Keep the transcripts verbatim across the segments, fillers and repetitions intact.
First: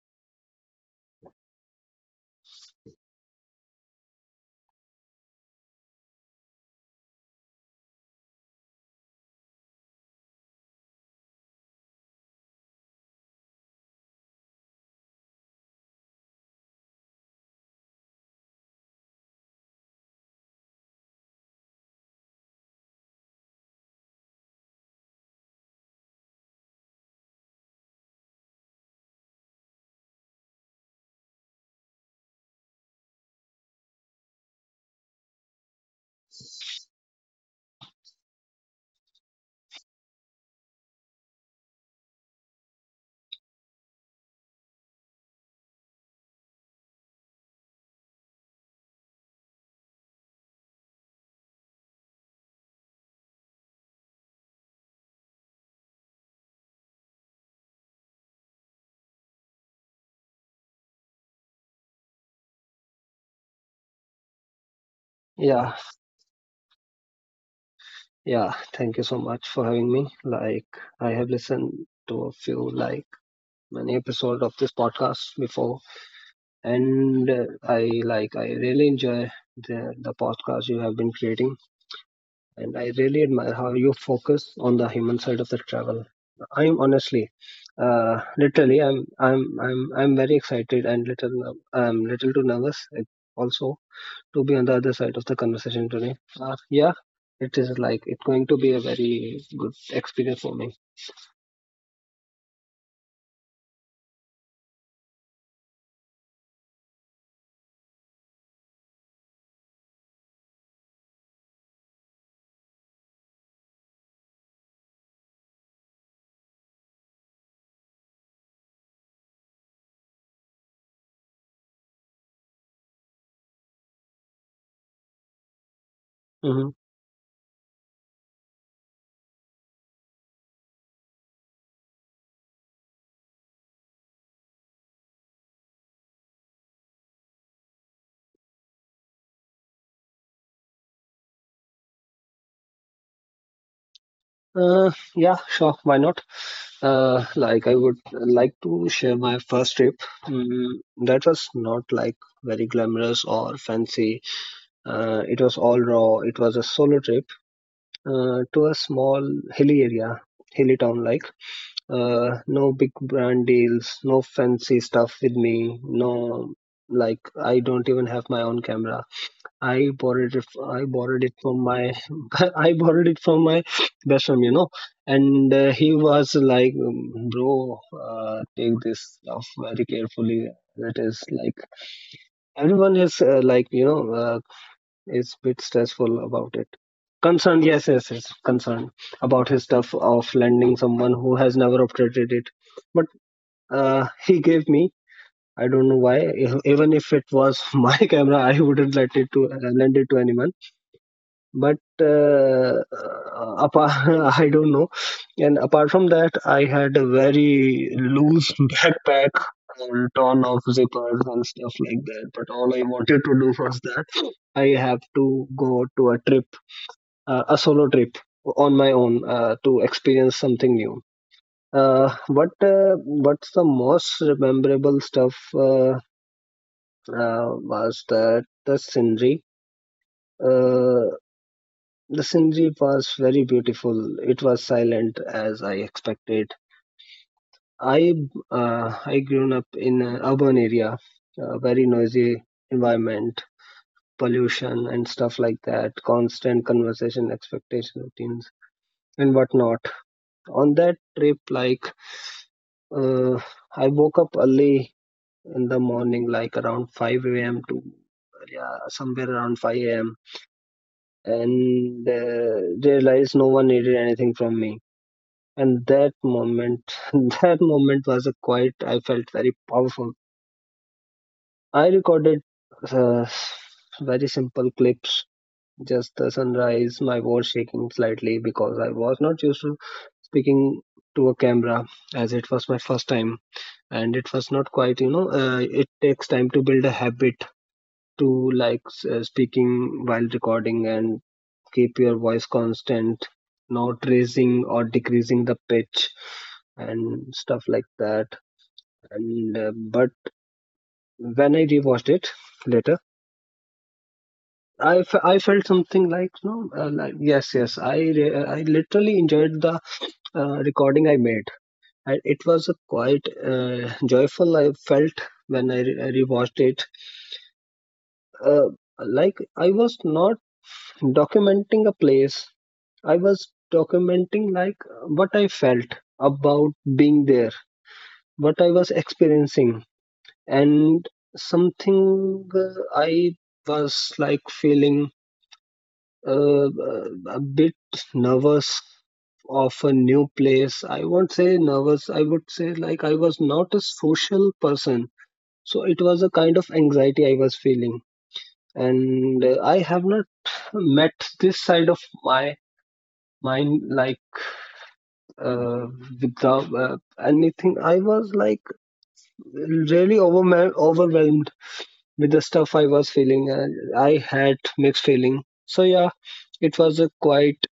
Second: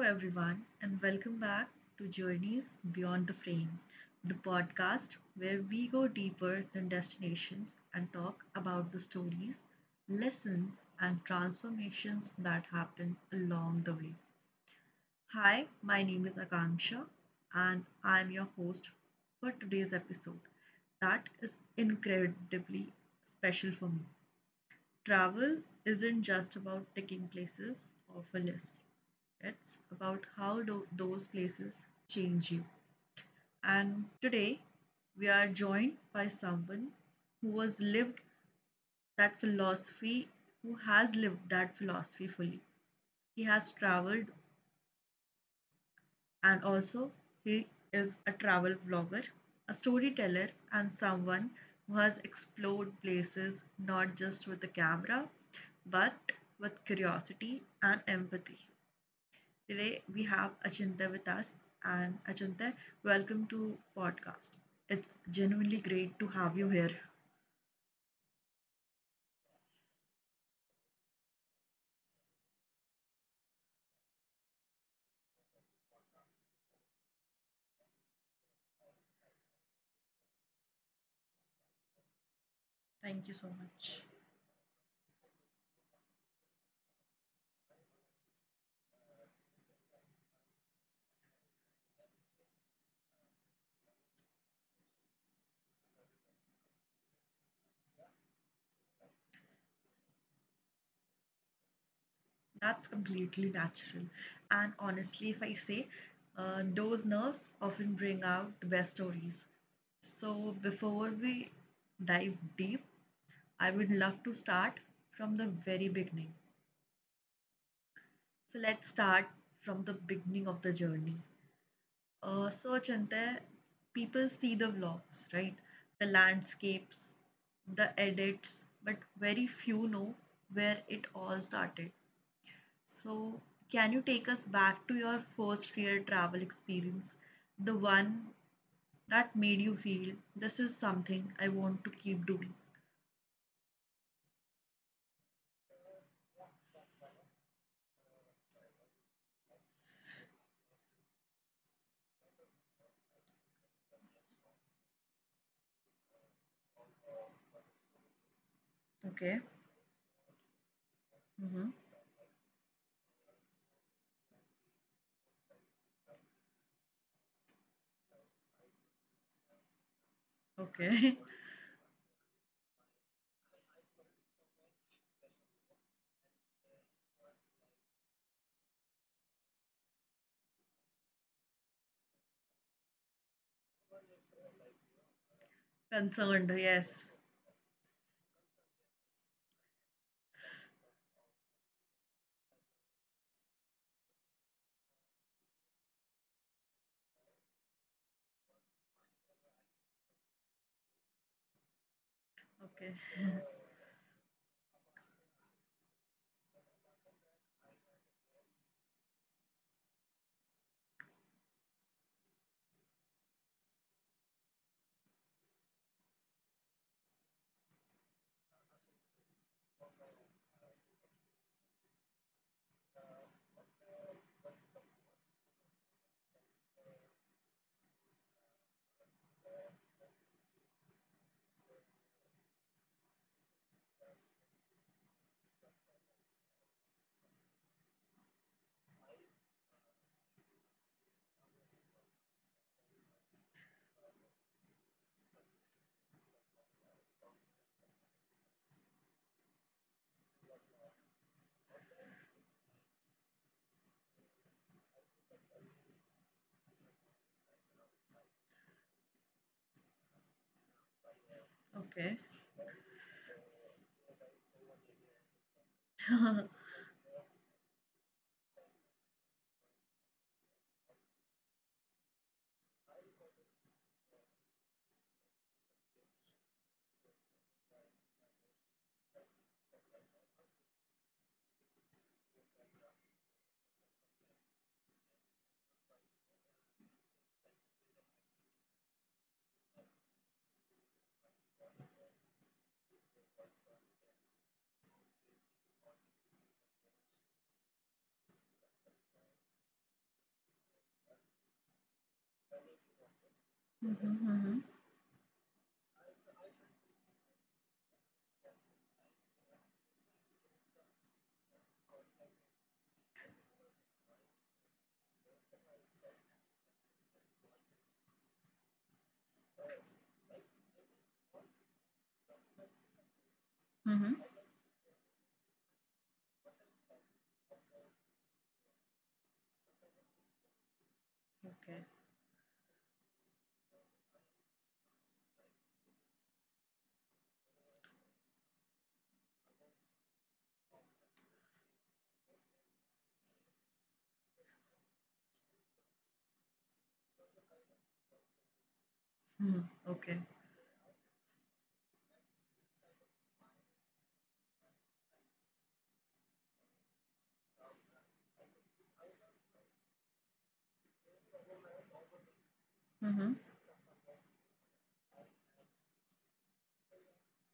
everyone, and welcome back to Journeys Beyond the Frame, the podcast where we go deeper than destinations and talk about the stories, lessons, and transformations that happen along the way. Hi, my name is Akanksha, and I'm your host for today's episode that is incredibly special for me. Travel isn't just about ticking places off a list. It's about how do those places change you. And today, we are joined by someone who has lived that philosophy, who has lived that philosophy fully. He has traveled, and also he is a travel vlogger, a storyteller, and someone who has explored places not just with the camera but with curiosity and empathy. Today we have Achintya with us, and Achintya, welcome to podcast. It's Yeah, genuinely great to have you here. yeah. Thank you so much for having me. Like, I have listened to a few, like, many episodes of this podcast before, and uh, i like i really enjoy the the podcast you have been creating, and I really Thank you admire so how you much. focus on the human side of the travel. I'm honestly, uh literally I'm I'm I'm I'm very excited and little ner- I'm little too nervous, uh, also, to be on the other side of the conversation today. Uh, yeah, it is like it's going to be a very good experience for me. That's completely natural. And honestly, if I say, uh, those nerves often bring out the best stories. So before we dive deep, I would love to start from the very beginning. So let's start from the beginning of the journey. Uh, so Chante, people see the vlogs, right? The Mm-hmm. landscapes, the edits, but very few know where it all started. So, can you take us back to your first real travel experience? The one that made you feel this is something I want to keep doing. Uh, yeah, sure. Why not? Uh, like, I would like to share my first trip. Mm, that was not like very glamorous or fancy. Uh, it was all raw. It was a solo trip uh, to a small Okay. hilly area, hilly town like. Mm-hmm. Uh, no big brand deals, no fancy stuff with me. No, like, I don't even have my own camera. I borrowed it. f- I borrowed Okay. it from my. I borrowed it from my best friend, you know. And uh, he was like, um, "Bro, uh, take this stuff very carefully. It is like everyone is uh, like you know uh, is bit stressful about Concerned. it." Yes. Concerned, yes, yes, yes, concerned about his stuff of lending someone who has never operated it. But uh, he gave me. I don't know why. e- Even if it was my camera, I wouldn't let it to uh, lend it to anyone, but uh, Okay. apart, I don't know. And apart from that, I had a very loose backpack and ton of zippers and stuff like that. But all I wanted to do was that I have to go to a trip, uh, a solo trip on my own, uh, to experience something new. Uh, what uh, what's the most memorable stuff, uh, uh, was that the scenery. Uh, The scenery was very beautiful. It was silent as I expected. I uh, I grew up in an urban area, a very noisy environment, pollution and stuff like that, constant conversation, expectation routines and whatnot. On that trip, like, uh, I woke up early in the morning, like around five a m to, yeah, somewhere around five a m And Okay. uh, realized no one needed anything from me, and that moment that moment was a quite, I felt very powerful. I recorded uh, very simple clips, just the sunrise, my voice shaking slightly because I was not used to speaking to a camera, as it was my first time. And it was not quite, you know uh, it takes time to build a habit to like s- uh, speaking while recording and keep your voice constant, not raising or decreasing the pitch and stuff like that. And uh, but when I rewatched it later, Mm-hmm. Mm-hmm. I, f- I felt something like no, uh, like, yes, yes. I re- I literally enjoyed the uh, recording I made. I, it was a quite uh, joyful I felt when I, re- rewatched it. Uh, like, I was not documenting a place, I was Mm-hmm. documenting like what I felt about being there, what I was experiencing, and Okay. something, uh, I was like feeling uh, uh, a bit nervous of a new place. I won't say nervous, I would say like, I was not a social person. So it was a kind of anxiety I was feeling. And uh, I Mhm. have not Okay. met this side of my mind like, uh, without uh, anything. I was like really overwhelmed, overwhelmed with the stuff I was feeling. Mm-hmm. Uh, I had mixed feeling. So yeah, it was a quite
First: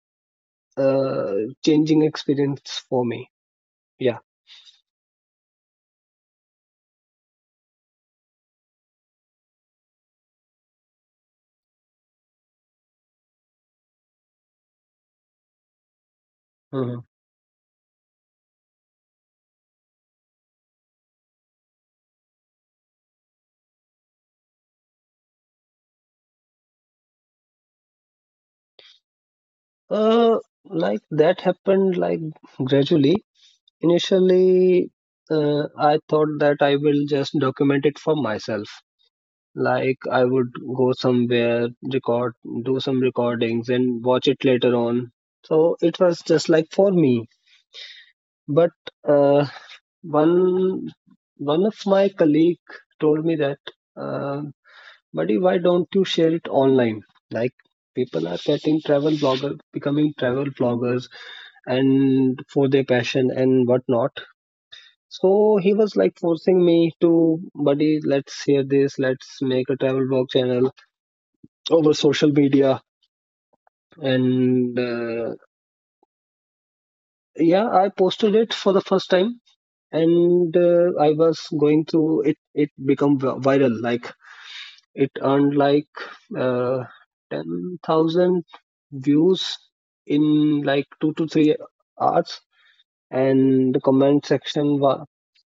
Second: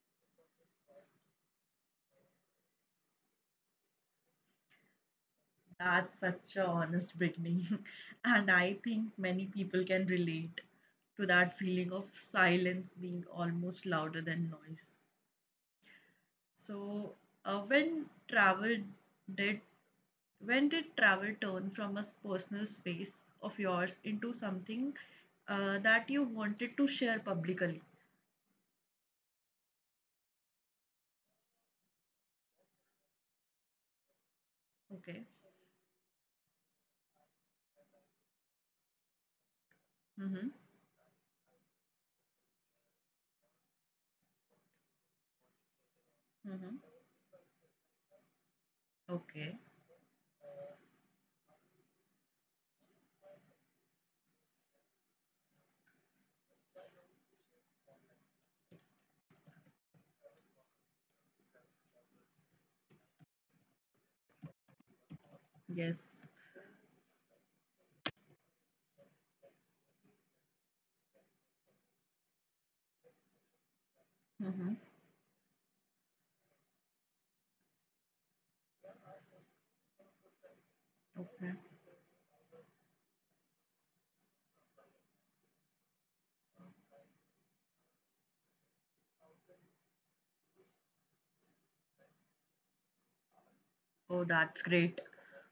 uh, changing experience for me. Yeah. That's such a honest beginning. And I think many people can relate to that feeling of silence being almost louder than noise. Mhm. So, uh, when travel did when did travel turn from a personal space of yours into something uh, that you wanted to share publicly? Uh, like, that happened like gradually. Initially, Okay. uh, I thought that I will just document it for myself. Like, I Mm-hmm. would go somewhere, record, do some recordings, and watch it later on. So it was just like Mm-hmm. for me. But uh, Okay. one one of my colleague told me that, uh, buddy, why don't you share it online? Like, people are getting travel blogger, becoming travel bloggers, and for their passion and whatnot. So he was like Yes. forcing me to, buddy, let's hear this, let's make a travel blog channel over social media. Mm-hmm. And uh, yeah, I posted it for the first time, and uh, I was Okay. going through it it become vi- viral. Like, it earned like uh, ten thousand views in like two to three hours, and the Oh, comment that's section great. was,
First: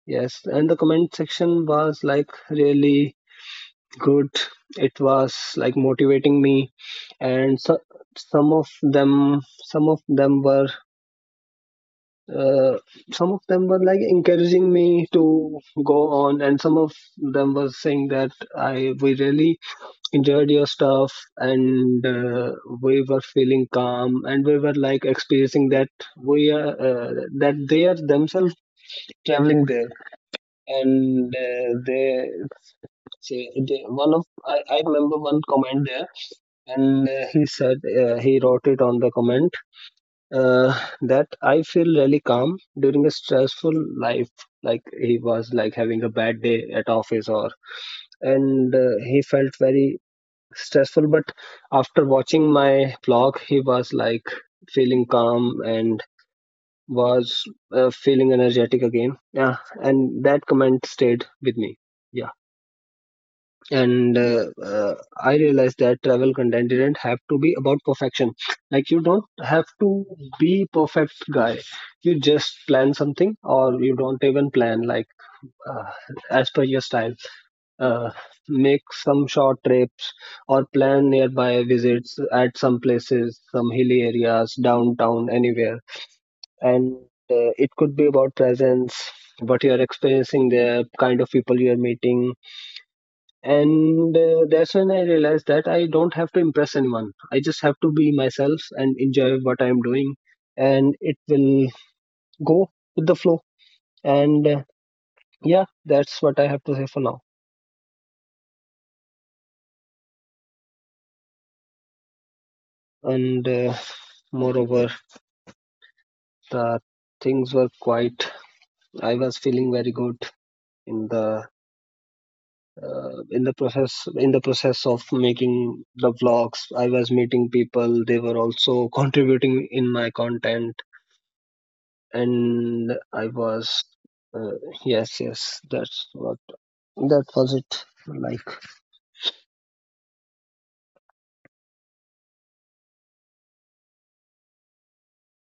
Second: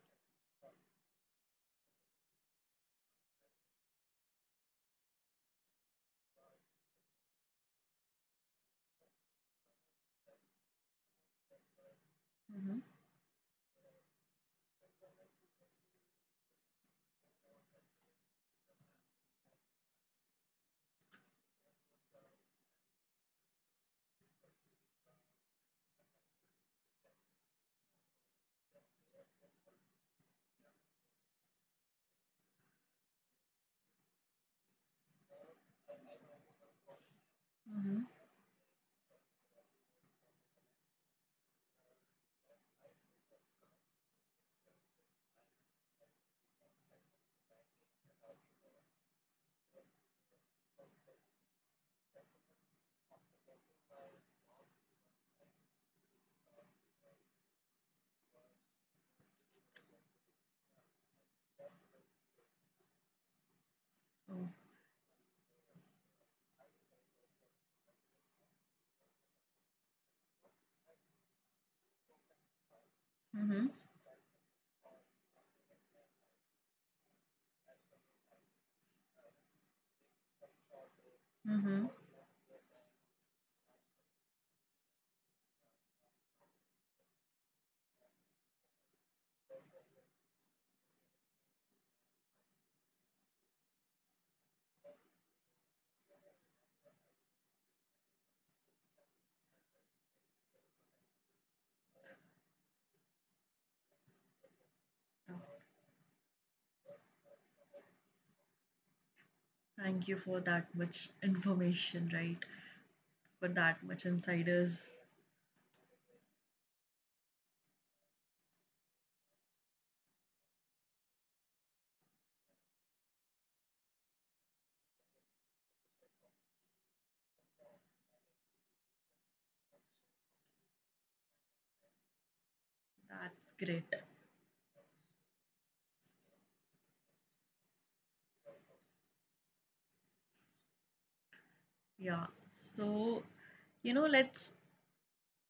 yes, and the comment section was like really good. It was like motivating me. And so, some of them some of them were uh, Mm-hmm. some of them were like encouraging me to go on, and some of them were saying that I we really enjoyed your stuff, and uh, we were feeling calm, and we were like experiencing that we are uh, that they are themselves traveling there. And uh, they say they, one of I, I remember one comment there, and uh, he said Mm-hmm. uh, he wrote it on the comment, uh, that I feel really calm during a stressful life. Like, he was like having a bad day at office, or, and uh, he felt very stressful. But after watching my vlog, he was like feeling calm and was uh, feeling energetic again. Yeah, and that comment stayed with me. Yeah, and uh, uh, I realized that travel content didn't have to be about perfection. Like, you don't have to be perfect guy. You just plan something, Mm-hmm. or you don't even plan like uh, as per your style. uh, Make some short trips or plan nearby Mm-hmm. visits at some places, some hilly areas, downtown, anywhere. And uh, it could be about presence, what you are experiencing there, kind of people you are meeting. And uh, that's when I realized that I don't have to impress anyone, I just have to be myself and enjoy what I'm doing, and it will go with the flow. And uh, Oh, yeah, that's what I have to say for now. thank you for that much information, right? For And uh, that much insiders. moreover, the things were quite, I was feeling very good in the, uh, in the process in the process of making the vlogs, I was meeting people, they were also contributing in my content. And I That's was great. uh, yes, yes, that's what that was it like. Yeah. So, you know, let's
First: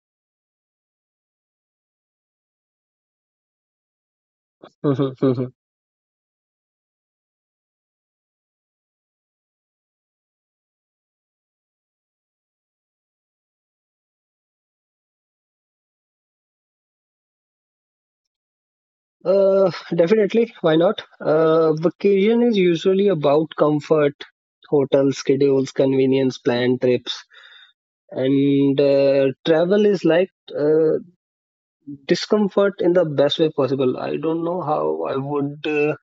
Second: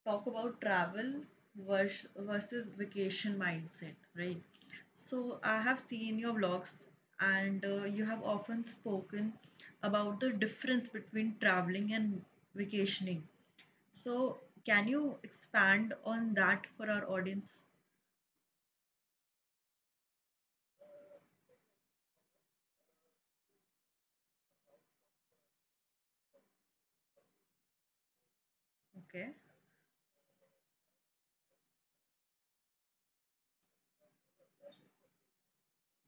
talk about travel vers- versus vacation mindset, right? Mhm, So, mhm. I have seen your blogs, and uh, you have often spoken about the difference between traveling and vacationing. So, can you expand on that for our audience? Uh, definitely, why not? Uh, vacation is usually about comfort, hotel schedules, convenience, planned trips, and uh, Okay. travel is like uh, discomfort in the best way possible. I don't know how I would uh,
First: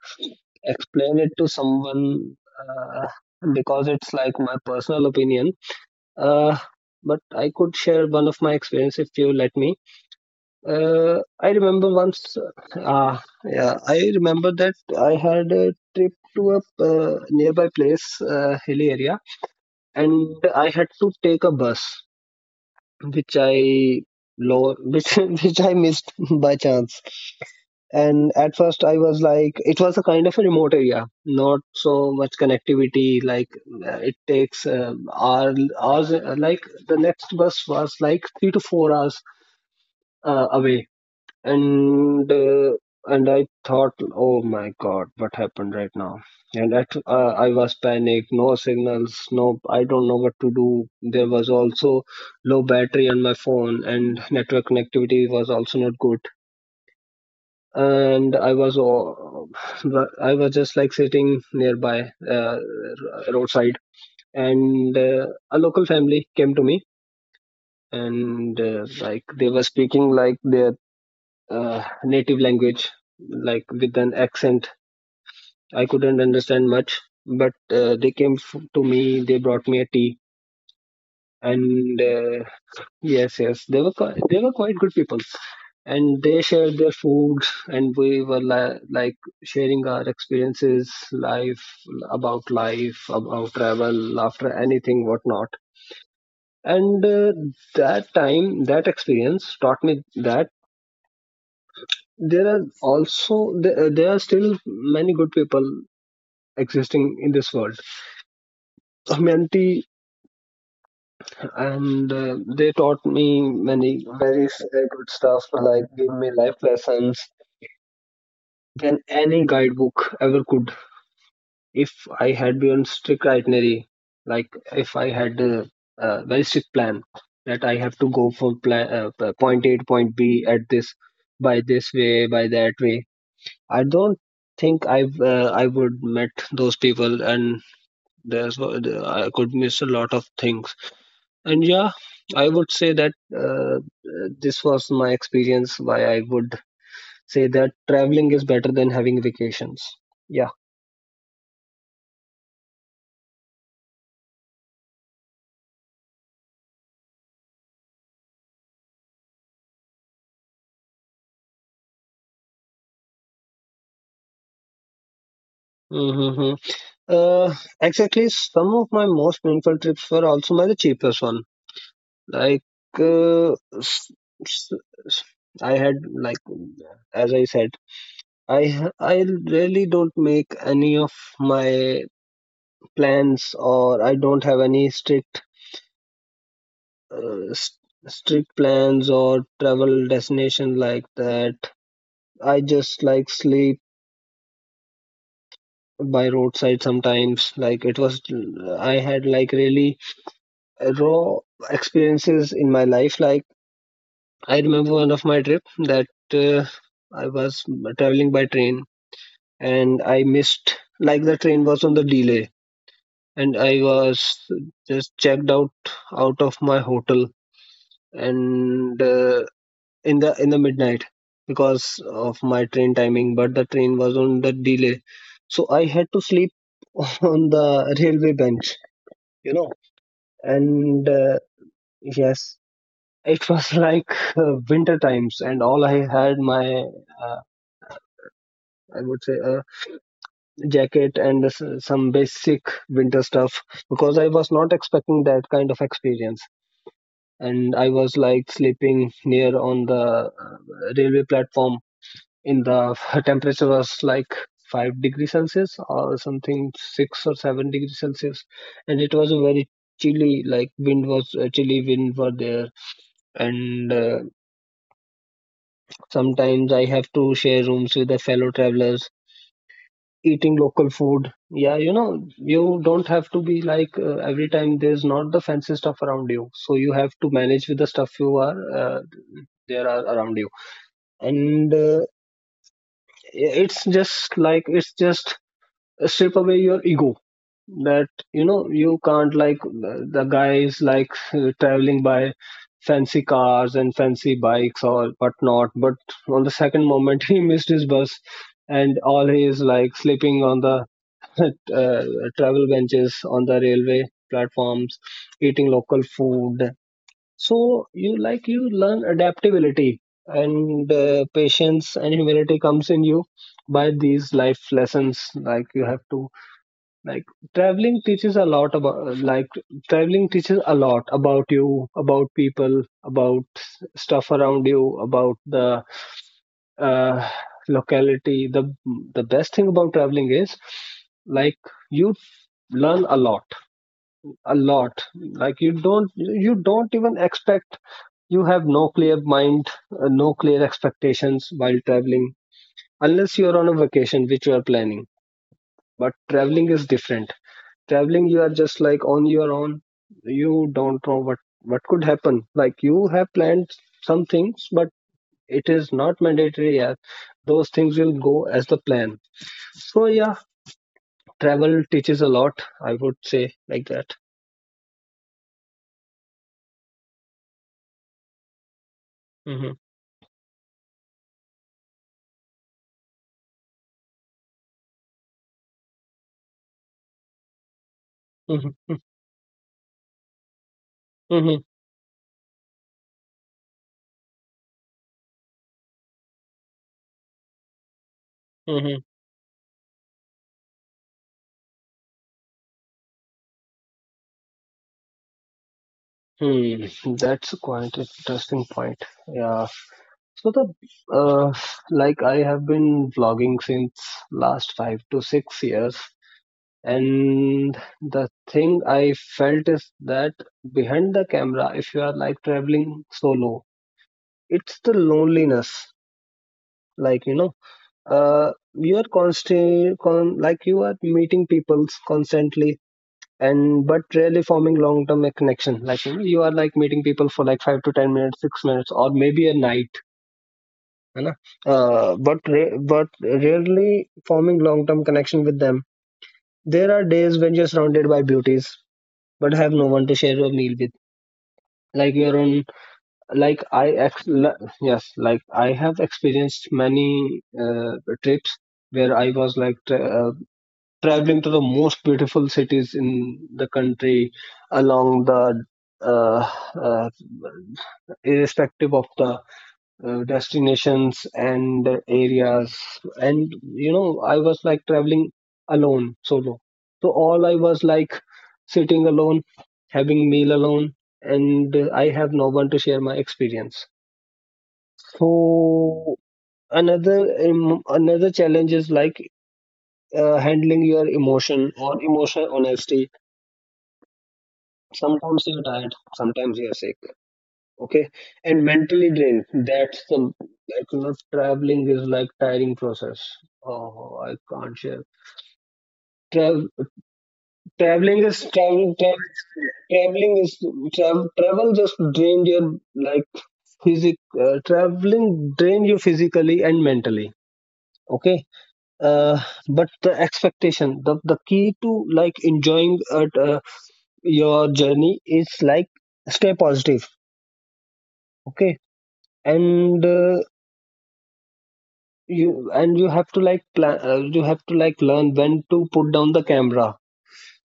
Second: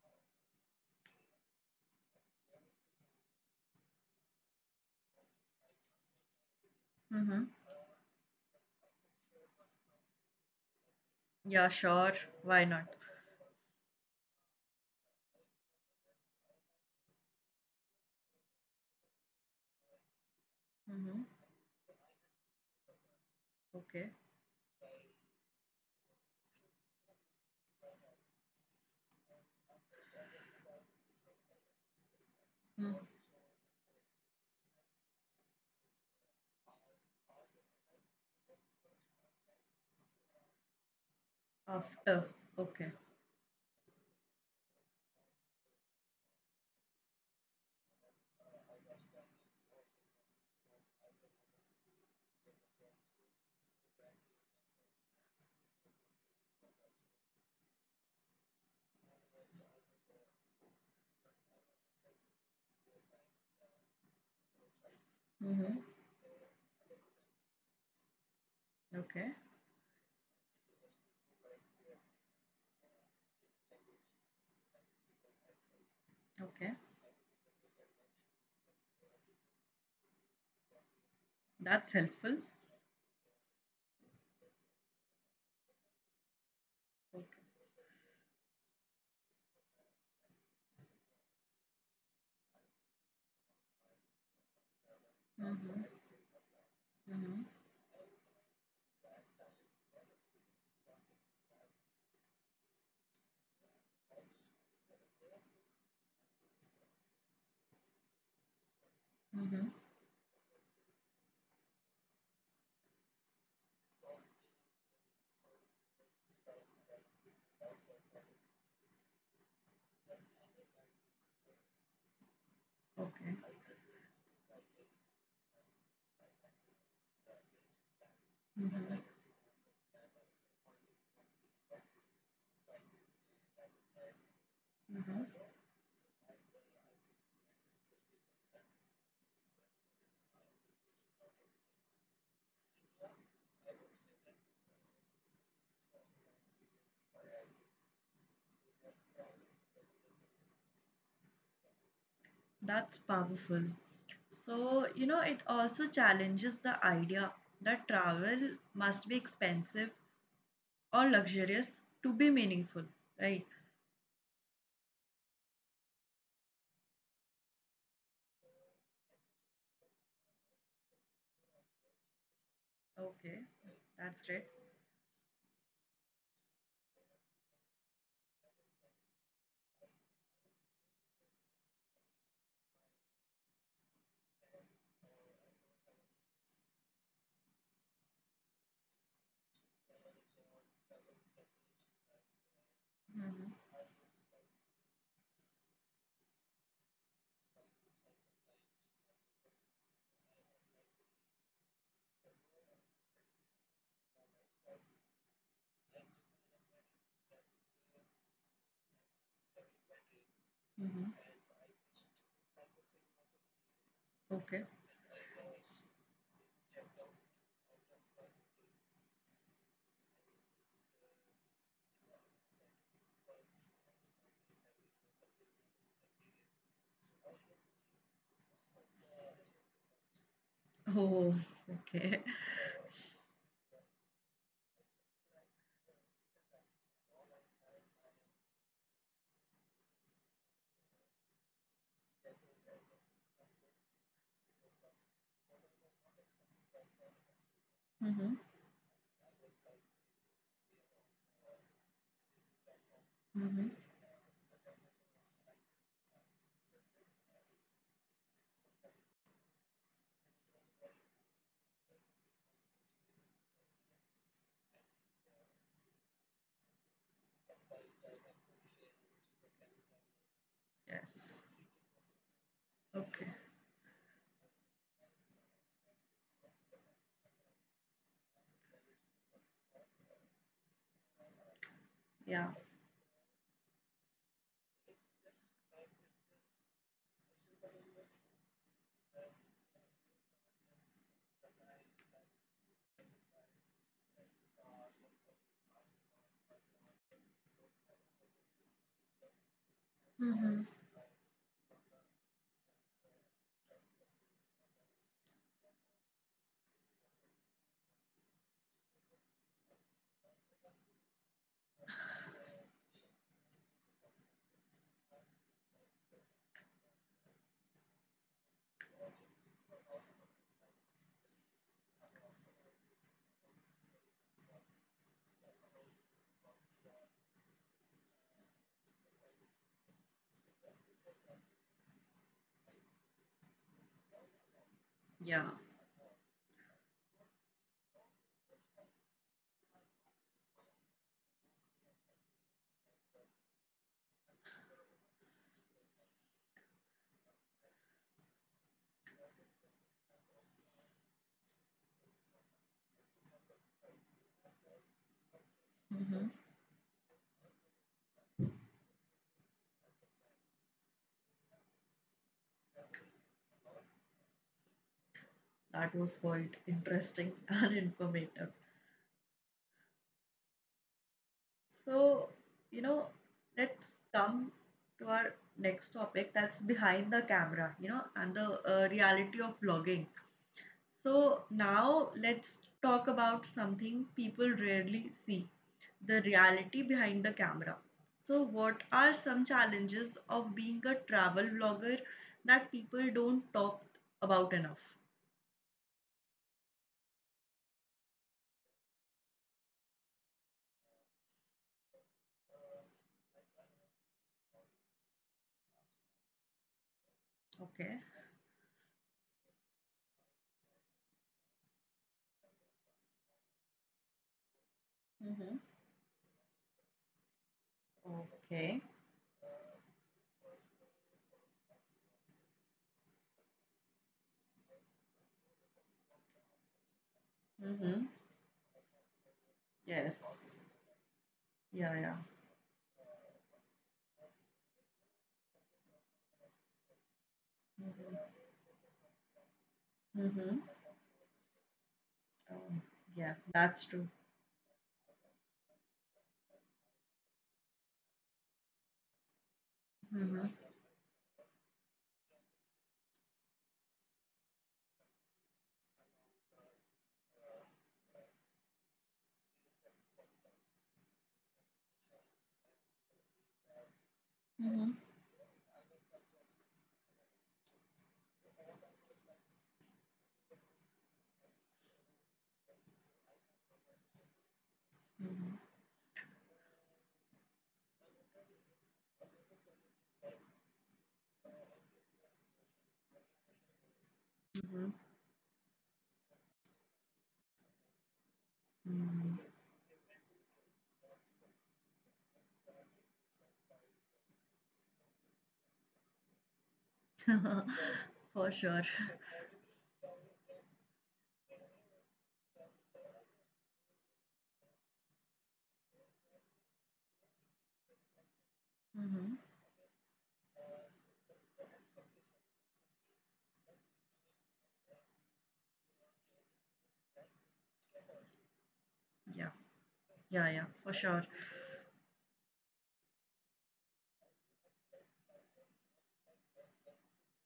explain it to someone, uh, because it's like my personal opinion. Uh, but Mm-hmm. I could share one of my experience if you let me. Uh, I Yeah, remember sure. once, Why not? uh, yeah, I remember that I had a trip to a uh, nearby place, uh, hilly area, and I had to Mm-hmm. take a bus, which I Okay. lower, which which I missed by chance. And at first, I was like, it was a kind of a remote area, not so much Mm. connectivity. Like, uh, it takes um, hour, hours uh, like, the next bus was like three to four hours uh, away. After. And uh, Okay. and I thought, oh my god, what happened right now? And at, uh, I was panicked, no signals, no, I don't know what to do. There was also low battery on my phone, and network connectivity was also not good. And I was o- I was just like sitting nearby uh, roadside, and uh, a Mm-hmm. local family came to me, and uh, like, Okay. they were speaking like their uh, native language, like with an accent. I couldn't understand Okay. much, but uh, they came f- to me. They brought me a tea, That's and helpful. uh, yes, yes, they were quite, they were quite good people, and they shared their food, Okay. and we were li- like sharing our experiences, life, about life, about travel, after anything, whatnot. Mm-hmm. And uh, Mm-hmm. that time, that experience taught me that there are also there, there are still many good people existing in this world, Mm-hmm. humanity. And uh, they taught me many very s- uh, good stuff, like, gave me life lessons than any guidebook ever could. If I had been strict Okay. itinerary, like, if I had a, a very strict plan that I have to go for plan, Mhm, uh, p- point A to point B at this, by this way, by that way, I don't think I've mhm. uh, I would met those people, and there's wa- the- I could miss a lot of things. And yeah, I would say that uh, uh, this was my experience. Why I would say that traveling is better than having vacations. Yeah. That's powerful. So, you know, it also challenges the idea that travel must be expensive or luxurious to be meaningful, right? Mm-hmm. Uh, exactly. Some of my most meaningful trips were also my the cheapest one. Like, Okay. uh, s- That's great. s- s- I had like, as I said, I ha- I really don't make any of my plans, or I don't have any strict uh, s- strict plans or travel destination like that. I just like sleep Mm-hmm. by roadside sometimes. Like it was, I had like really raw experiences in my life. Like I remember one of my trip that uh, I was traveling by train and I missed Mm-hmm. like the train was on the delay and I was Okay. just checked out out of my hotel and uh, in the in the midnight because of my train timing, but the train was on the delay, so I had to sleep on the railway bench you know and Oh, uh, okay. Yes, it was like uh, winter times, and all I had my uh, I would say a jacket and s- some basic winter stuff because I was not expecting that kind of experience. And I was Mm-hmm. like sleeping near on the uh, railway platform in the temperature Mm-hmm. was like five degrees celsius or something, six or seven degrees celsius. And it was a very chilly, like wind was uh, chilly wind were there. And uh, Sometimes I have to share rooms with the fellow travelers, eating local food. Yes. Yeah, you know, you don't have Okay. to be like uh, every time there's not the fancy stuff around you. So you have to manage with the stuff you are uh, there are around you. And uh, Yeah. it's just like it's just strip away your ego that you know you can't like the the guy is like traveling by fancy cars and fancy bikes or whatnot, but on the second moment he missed his bus and all he is like sleeping on Mm-hmm. the uh, travel benches on the railway platforms, eating local food. So you like you learn adaptability and uh, patience and humility comes in you by these life lessons. Like you have to like traveling teaches a lot about like traveling teaches a lot about you, about people, about s- stuff around you, about the uh, locality. The the best thing about traveling is like you learn a lot a lot. Like Yeah. you don't you don't even expect, you have no clear mind, uh, no clear expectations while traveling unless you're on a vacation which you are planning. But traveling is different. Traveling, you are just like on your own. You don't know what what could happen. Like you have planned some things, but it is not Mm-hmm. mandatory, yeah, those things will go as the plan. So yeah, travel teaches a lot, I would say, like that. That was quite interesting and informative. hmm So, you know, let's come to our next topic, that's behind the camera, you know, and the uh, hmm reality of vlogging. So, hmm now let's talk about something people rarely see, the reality behind the camera. So, what hmm are some challenges of being a travel vlogger that people don't talk about enough? Hmm. That's quite interesting point. Yeah. So the uh, like I have been vlogging since last five to six years, and Okay. the thing I felt is that behind the camera, if you are like traveling solo, it's the Mm-hmm. loneliness. Like you know uh Okay. you are constant con- like you are meeting people constantly, and but really forming long term connection. Like you know, you are like meeting people for like five to ten Mm-hmm. minutes, six minutes, or maybe a night, Yes. you know Yeah, uh, yeah. but ra- but rarely forming long term connection with them. There are days when you're surrounded by Mm-hmm. beauties but have no one to share a meal Mm-hmm. with. Like your own, Oh, yeah, like I, that's true. ex- li- yes, like I have experienced many uh, trips where I was like tra- uh, Mm-hmm. traveling to the most beautiful cities in the country along the uh, uh, irrespective of the uh, destinations and areas. And You know, I was like Hmm. traveling alone, solo. So all I was like sitting alone, having meal alone, and uh, I have no one to share my experience. So another em- another challenge is like uh, handling your emotion or emotional honesty. Mm-hmm. Sometimes you're tired, sometimes you're sick. Okay. And mentally drained. Mm-hmm. That's the like you know traveling is like tiring process. Oh, I can't share. Tra- Mm-hmm. traveling is For traveling sure. travel, traveling is travel, travel just drain your like physic uh, traveling drain you physically and mentally. Okay. uh, Mm-hmm. but the expectation, the, the key to like enjoying at, uh, your journey is like stay positive. Okay. Yeah, and uh, yeah, yeah, for sure. you and you have to like plan, uh, you have to like learn when to put down the camera.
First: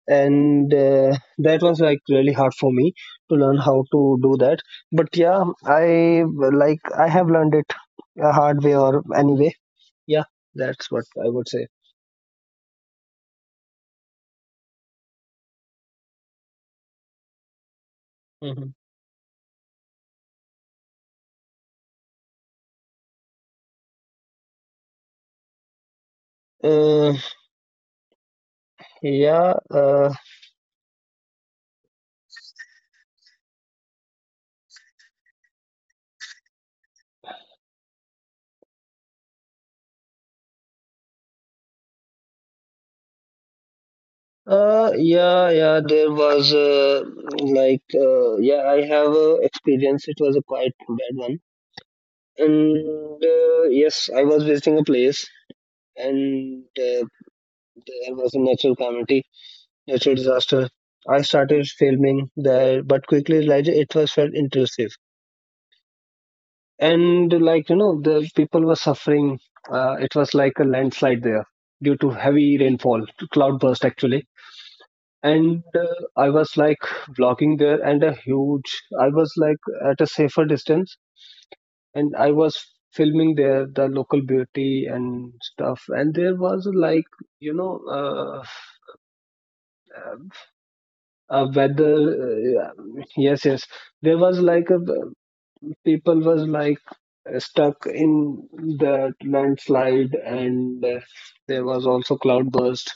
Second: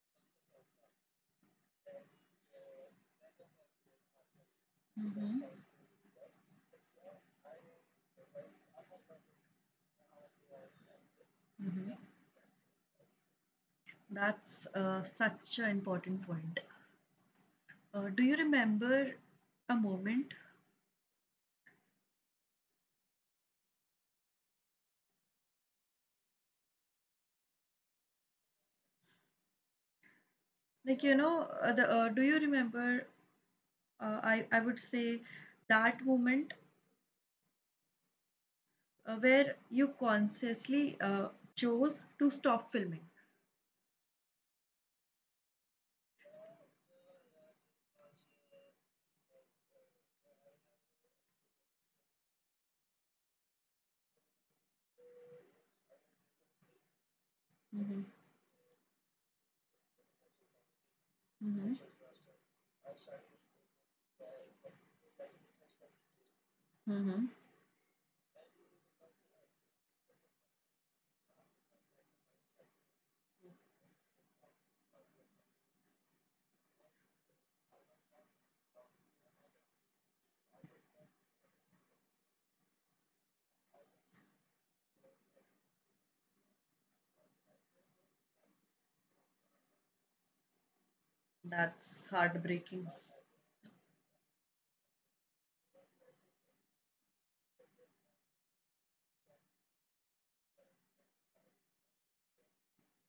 And uh, that was like really hard for me to learn how to do that. But yeah, Hmm. I like I have learned it a hard way or anyway. Yeah, that's what I would say. Mm-hmm. That's uh, such an important point. Uh, do you Mhm. remember a moment? uh, yeah uh, Like, you know, uh, the, uh, do you remember, uh, I, I would say, that moment uh, where you consciously uh, chose to stop filming? uh yeah, yeah, there was uh, like uh, yeah, I have a experience, it was a quite bad one. And uh, yes, I was visiting a place, and uh, Hmm. there was a natural calamity, natural disaster. I Hmm. started filming there, but quickly realized it was felt intrusive. Hmm. And like you know, the people were suffering. Uh, it was like a landslide there due to heavy rainfall, to cloudburst actually. And uh, I was like vlogging there, and a huge. I was like at a safer distance, and I was filming there the local beauty and stuff. And there was like you know, uh, uh, That's whether uh, heartbreaking. yes, yes, there was like a people was like stuck in the landslide. And uh, there was also cloud burst,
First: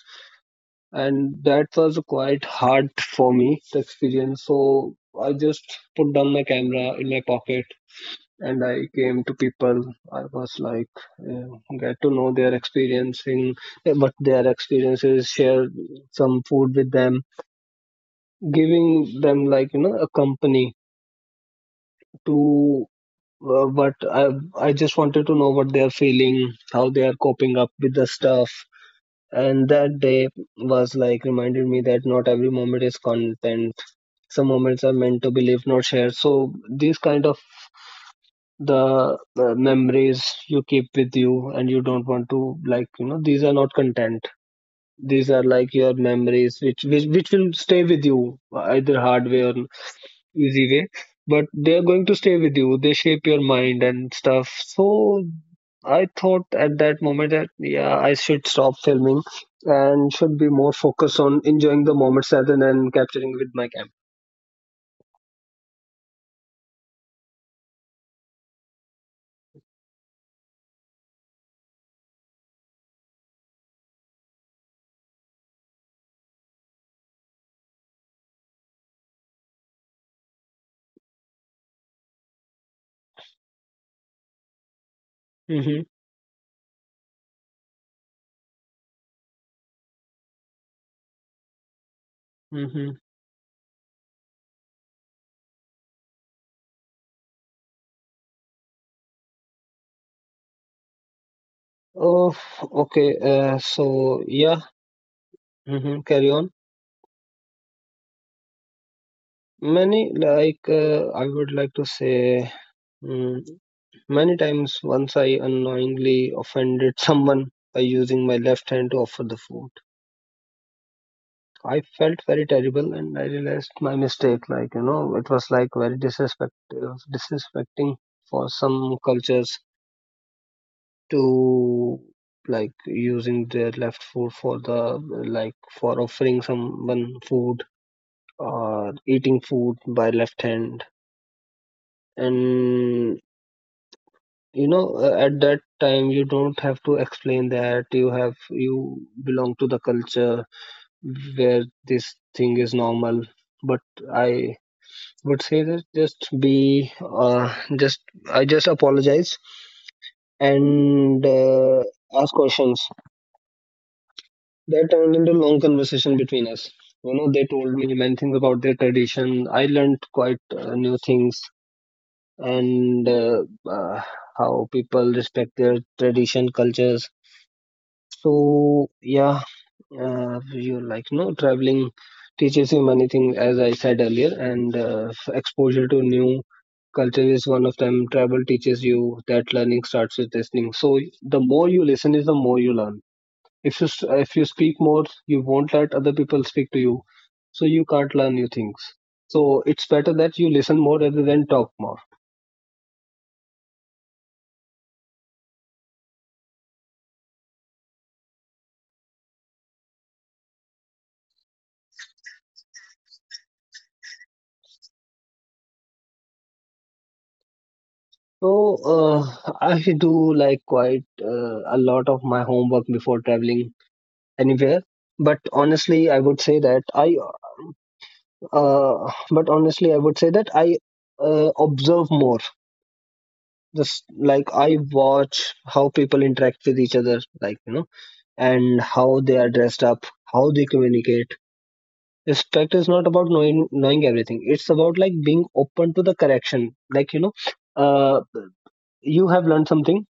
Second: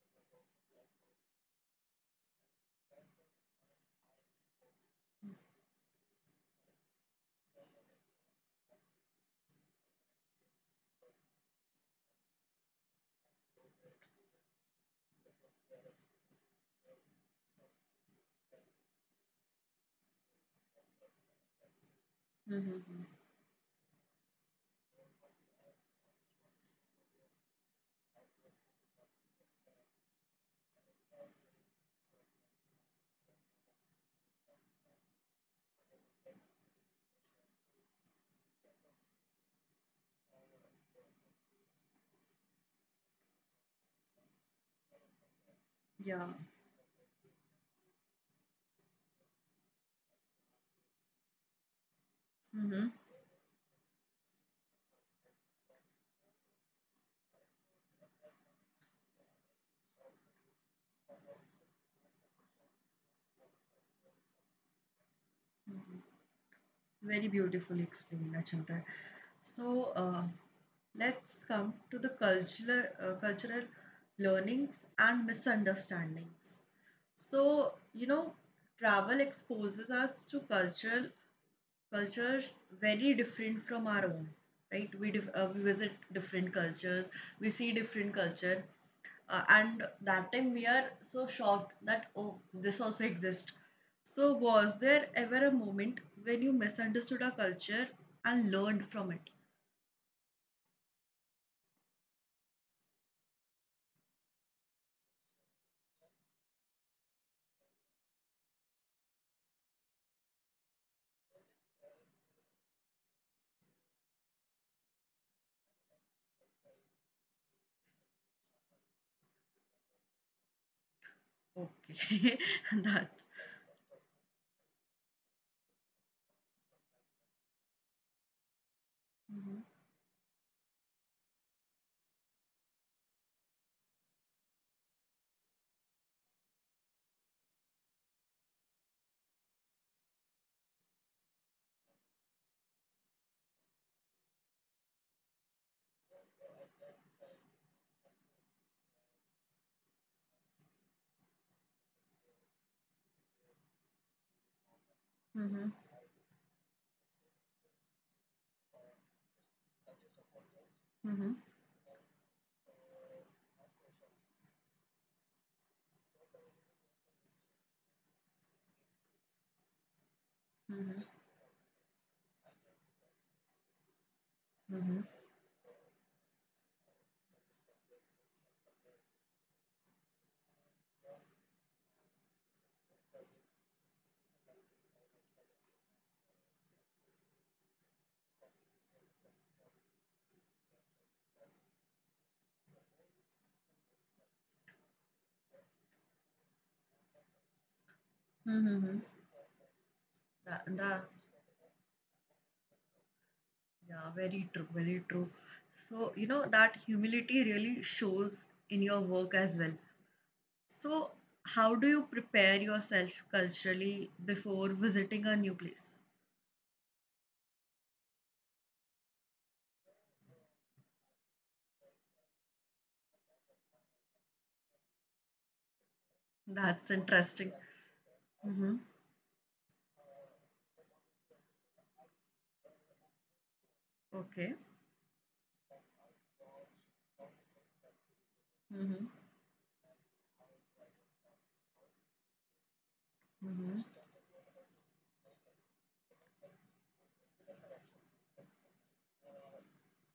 and that was quite hard for me to experience. So I just put down my camera in my pocket, and I came to people. I was like uh, get to know their experiencing uh, what their experiences, share some food with them, giving them like you know a company to Mm-hmm. uh, but I I just wanted to know what they are feeling, how they are coping up with the stuff. And that day was like reminded me that not every moment is content. Some moments are meant to be lived, not shared. So these kind of the uh, memories you keep with you, and you don't want to like you know these are not content. These are like your Yeah. memories, which which which will stay with you either hard way or easy way, but they're going to stay with you, Mm-hmm. they shape your mind and stuff. So I thought at that moment that yeah, I should stop filming and should be more focused on enjoying the moments rather than capturing with my camera. Hmm. Very beautifully explained, Achinta. So uh, let's come to the cultural uh, cultural learnings and misunderstandings. So you know, travel exposes us to cultural cultures very different from our own, right? We, dif- uh, we Mm-hmm, visit different cultures, we see different culture, uh, and that time we are so shocked that, oh, this mm-hmm. also exists. So was there ever a moment when you misunderstood a culture and learned from it? Oh, okay. Uh, so yeah. Mm-hmm, carry on. Many, like uh, I would like to say, mm, many times, once I unknowingly offended someone by using my left hand to offer the food. I felt Okay. very terrible, That's. and I realized my mistake. Like you know, it was like very disrespectful, disrespecting for some cultures to like using their left foot for the like for offering someone food or eating food by left hand. And you know, uh, at that time, you don't have to explain that you have you belong to the culture where this thing is normal. But I would say Mm-hmm. that just be uh, just I just apologize, and Mm-hmm. uh, ask questions that turned into long conversation between us. You know, they told me many things about their tradition. I learned quite uh, new Mm-hmm. things. And uh, uh, how Mm-hmm. people respect their tradition cultures. So yeah, uh, you like no traveling teaches you many things, as I said earlier. And uh, exposure to new culture is one of them. Travel teaches you that learning starts with listening, so the more you listen is the more you learn. If you s- if you speak more, you won't let other people speak to you, so you can't learn new Mm-hmm. things. Mm-hmm. So it's better that you That, listen more that, rather than talk more. Yeah, very true, very true. So, you know, that humility really shows in your work as well. So, how do you prepare yourself culturally before visiting a new place? So uh, I do like quite uh, a lot of my homework before traveling anywhere, but honestly I would say that That's I interesting. Mm-hmm. uh, but honestly I would say that I uh, observe more. Just like Okay. I watch how people interact with each other, like you know, and Mm-hmm. how they are dressed up, how they communicate. Respect is not about knowing Mm-hmm. knowing everything. It's about like being open to the correction. Like you know, uh, you have learned something.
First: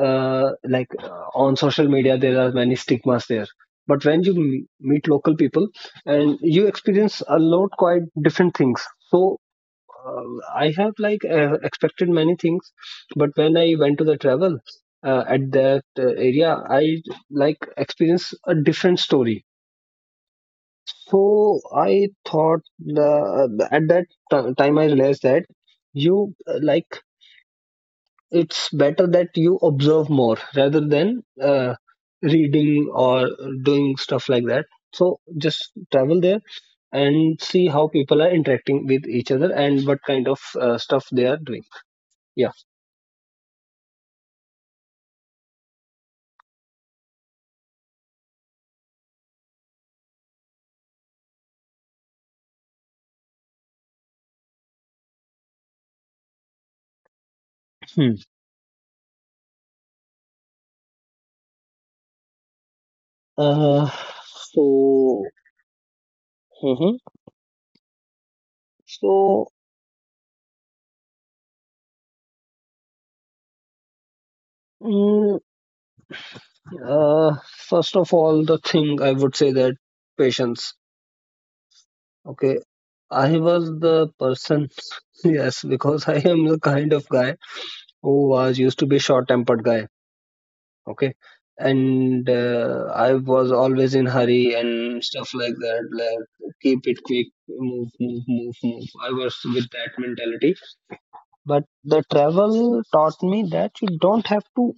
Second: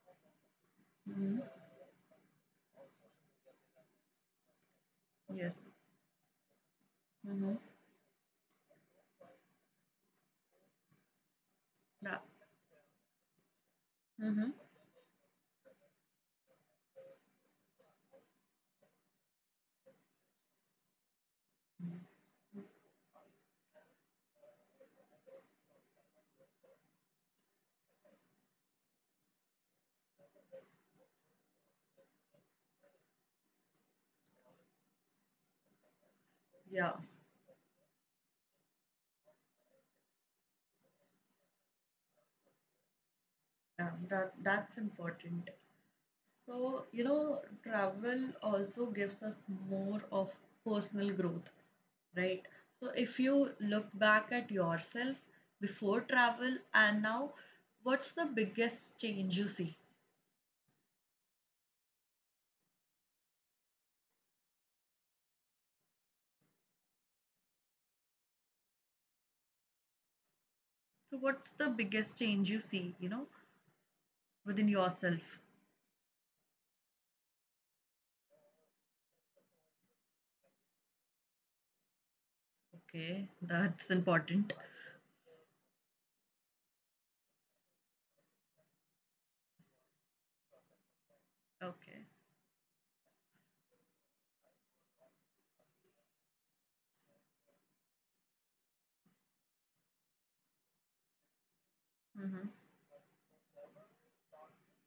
Uh, like uh, Mm-hmm. on social media, there are many stigmas there. But when you m- meet local Yes. people and you experience a Mm-hmm. lot quite different things. So uh, I have like uh, expected That. many things, but when I went to the Mm-hmm. travel uh, at that uh, area, I like experienced a different story. So I thought the, at that t- time I realized that you uh, like it's better that you observe more rather than uh, reading or doing stuff like that. So just travel there Yeah. and see how people are interacting with each other and what kind of uh, stuff they are doing. Yeah. Yeah. That that's important. So, you know, travel also gives us more of personal growth, right? So, if you look back at yourself before travel and now, what's the biggest change you see? Uh, so, mhm. so So, what's the biggest change you see, you know, within yourself? mm, uh, first of all, the thing I would say that patience. Okay, Okay, I was that's the important. person, yes, because I am the kind of guy who was used to be short-tempered guy. Okay, Okay. and uh, I was always in hurry and stuff like that. Like keep it quick, move, move, move, move. I was with that mentality. But the Mm-hmm. travel taught me that you don't have to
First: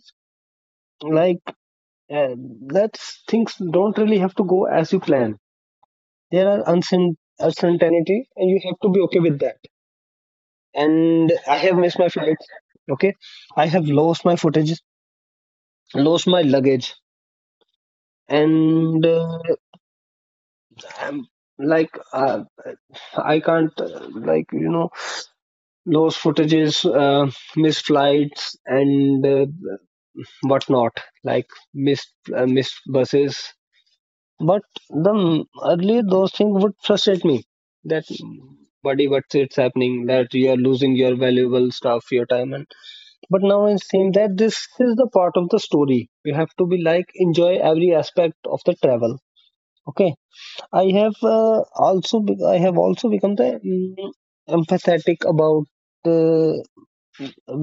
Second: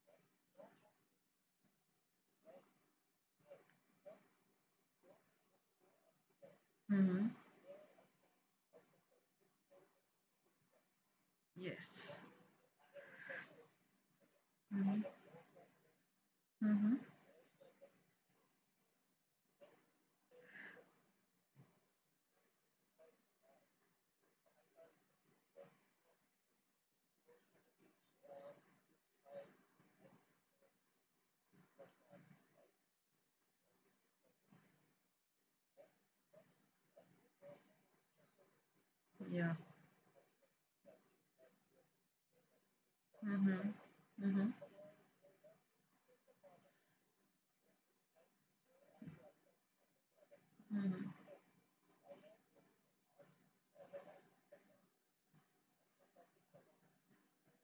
like and that things don't really have to go as you plan. There are uncert- Mm-hmm. uncertainty, and you have to be okay with that. And I have missed my Yes. flights. Okay, I have lost my footage, Mm-hmm. lost my luggage, Mm-hmm. and uh, I'm like uh, I can't uh, like you know lost footages, uh, missed flights, and uh, whatnot. Like missed uh, missed buses. But the m- earlier those things would frustrate me. That buddy, what's Yeah. it's happening? That you are losing your valuable stuff, your time, and but now Mm-hmm. it seems that Mm-hmm. this is the part of the story. You have to be like enjoy every aspect of the travel. Okay, I Mm-hmm. have uh, also be- I have also become the mm, empathetic about uh,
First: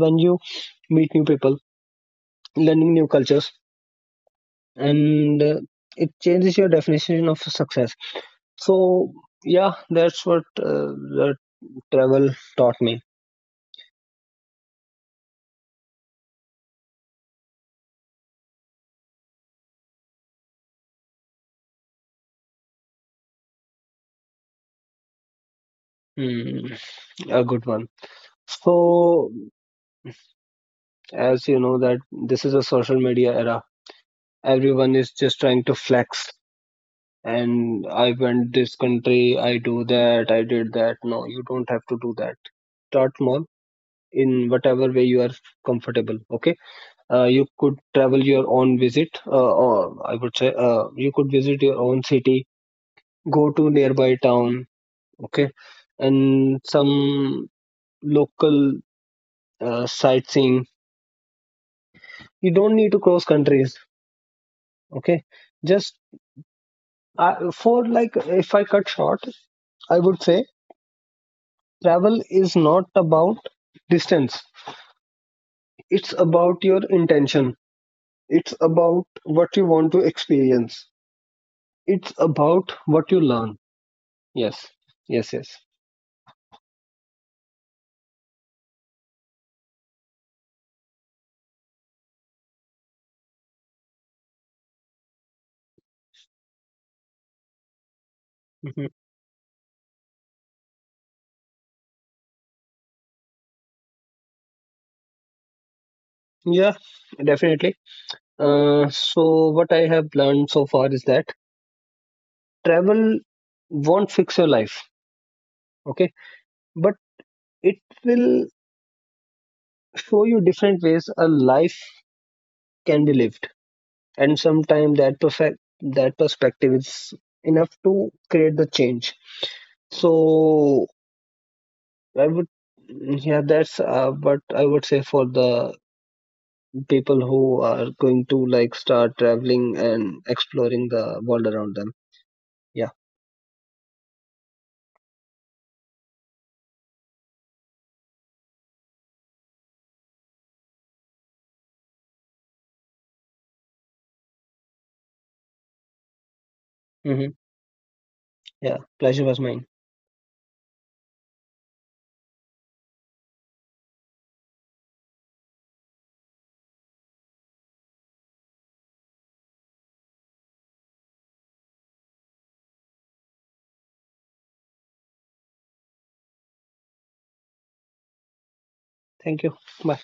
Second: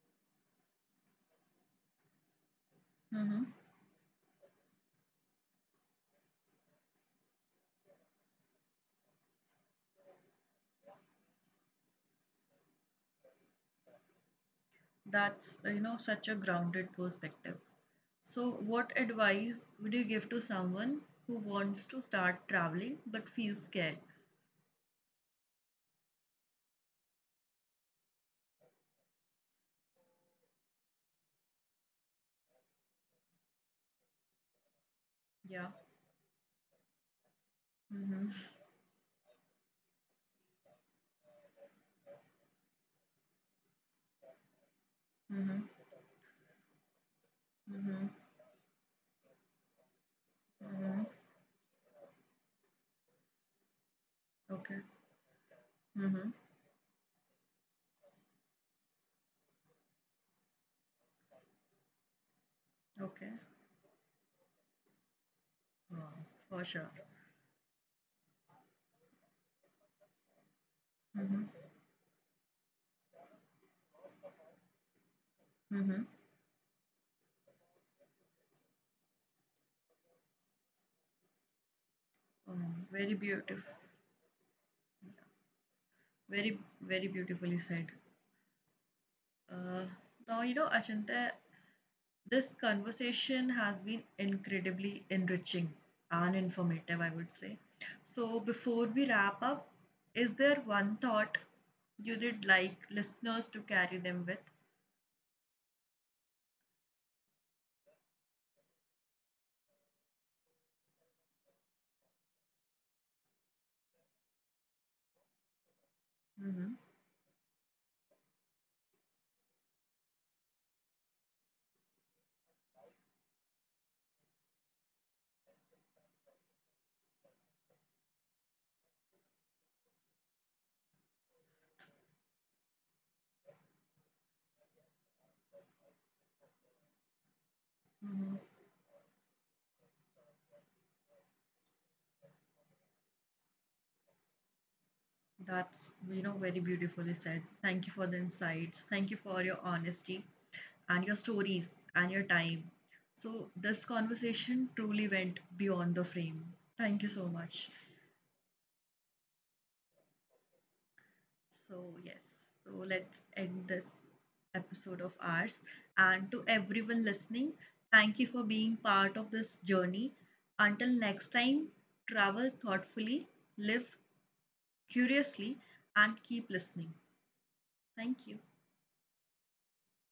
when you meet new people, learning new Mm-hmm. cultures, and uh, it changes your definition of success. So yeah, that's what uh, the travel taught me. That's, uh, you know, such a grounded perspective. So, what advice would you give to someone who wants to start traveling but feels scared? Mm, a good one. So as you know that this is a social media era. Everyone is just trying Yeah. to flex. And I Mm-hmm. went this country, I do that, I did that. No, you don't have to do that. Start small in whatever way you are Mm-hmm. comfortable. Okay, uh, you could Mm-hmm. travel your own visit, uh, or I would say, uh, Mm-hmm. you could visit your own city, go to nearby town. Okay. Okay. Mm-hmm. And some local uh, sightseeing. You don't need to cross Okay. countries. Okay. Just Wow. For sure. uh, for like if I cut short, I would say Mm-hmm. travel is not about distance. Mm-hmm. It's about your intention. It's about what you want to experience. It's Oh, about very what you beautiful. learn. yes yes yes. Very, very beautifully said. Uh, Now, you know, Achante, this conversation has been incredibly enriching and informative, I would say. So, before Hmm. we wrap up, is there one thought you did like listeners to carry them with? Yeah, definitely. Uh, so what I have learned so far is that travel won't fix your life. Okay. Hmm. But it will show you different ways a life can be lived. And sometimes that perfect that perspective is enough to create the change. So I would, yeah, that's uh, what I would say for the people who are Hmm. going to like start traveling and exploring the world around them. Yeah. That's, you know, very beautifully said. Thank you for the insights. Thank you for your honesty and your stories and your time. So, this conversation truly went beyond the frame. Thank you so Hmm. much. Yeah, pleasure was mine. So, yes, so let's end this episode of ours. And to everyone listening, thank you for being part of this journey. Until next time, travel thoughtfully, live curiously, and keep listening. Thank you. Thank you. Bye.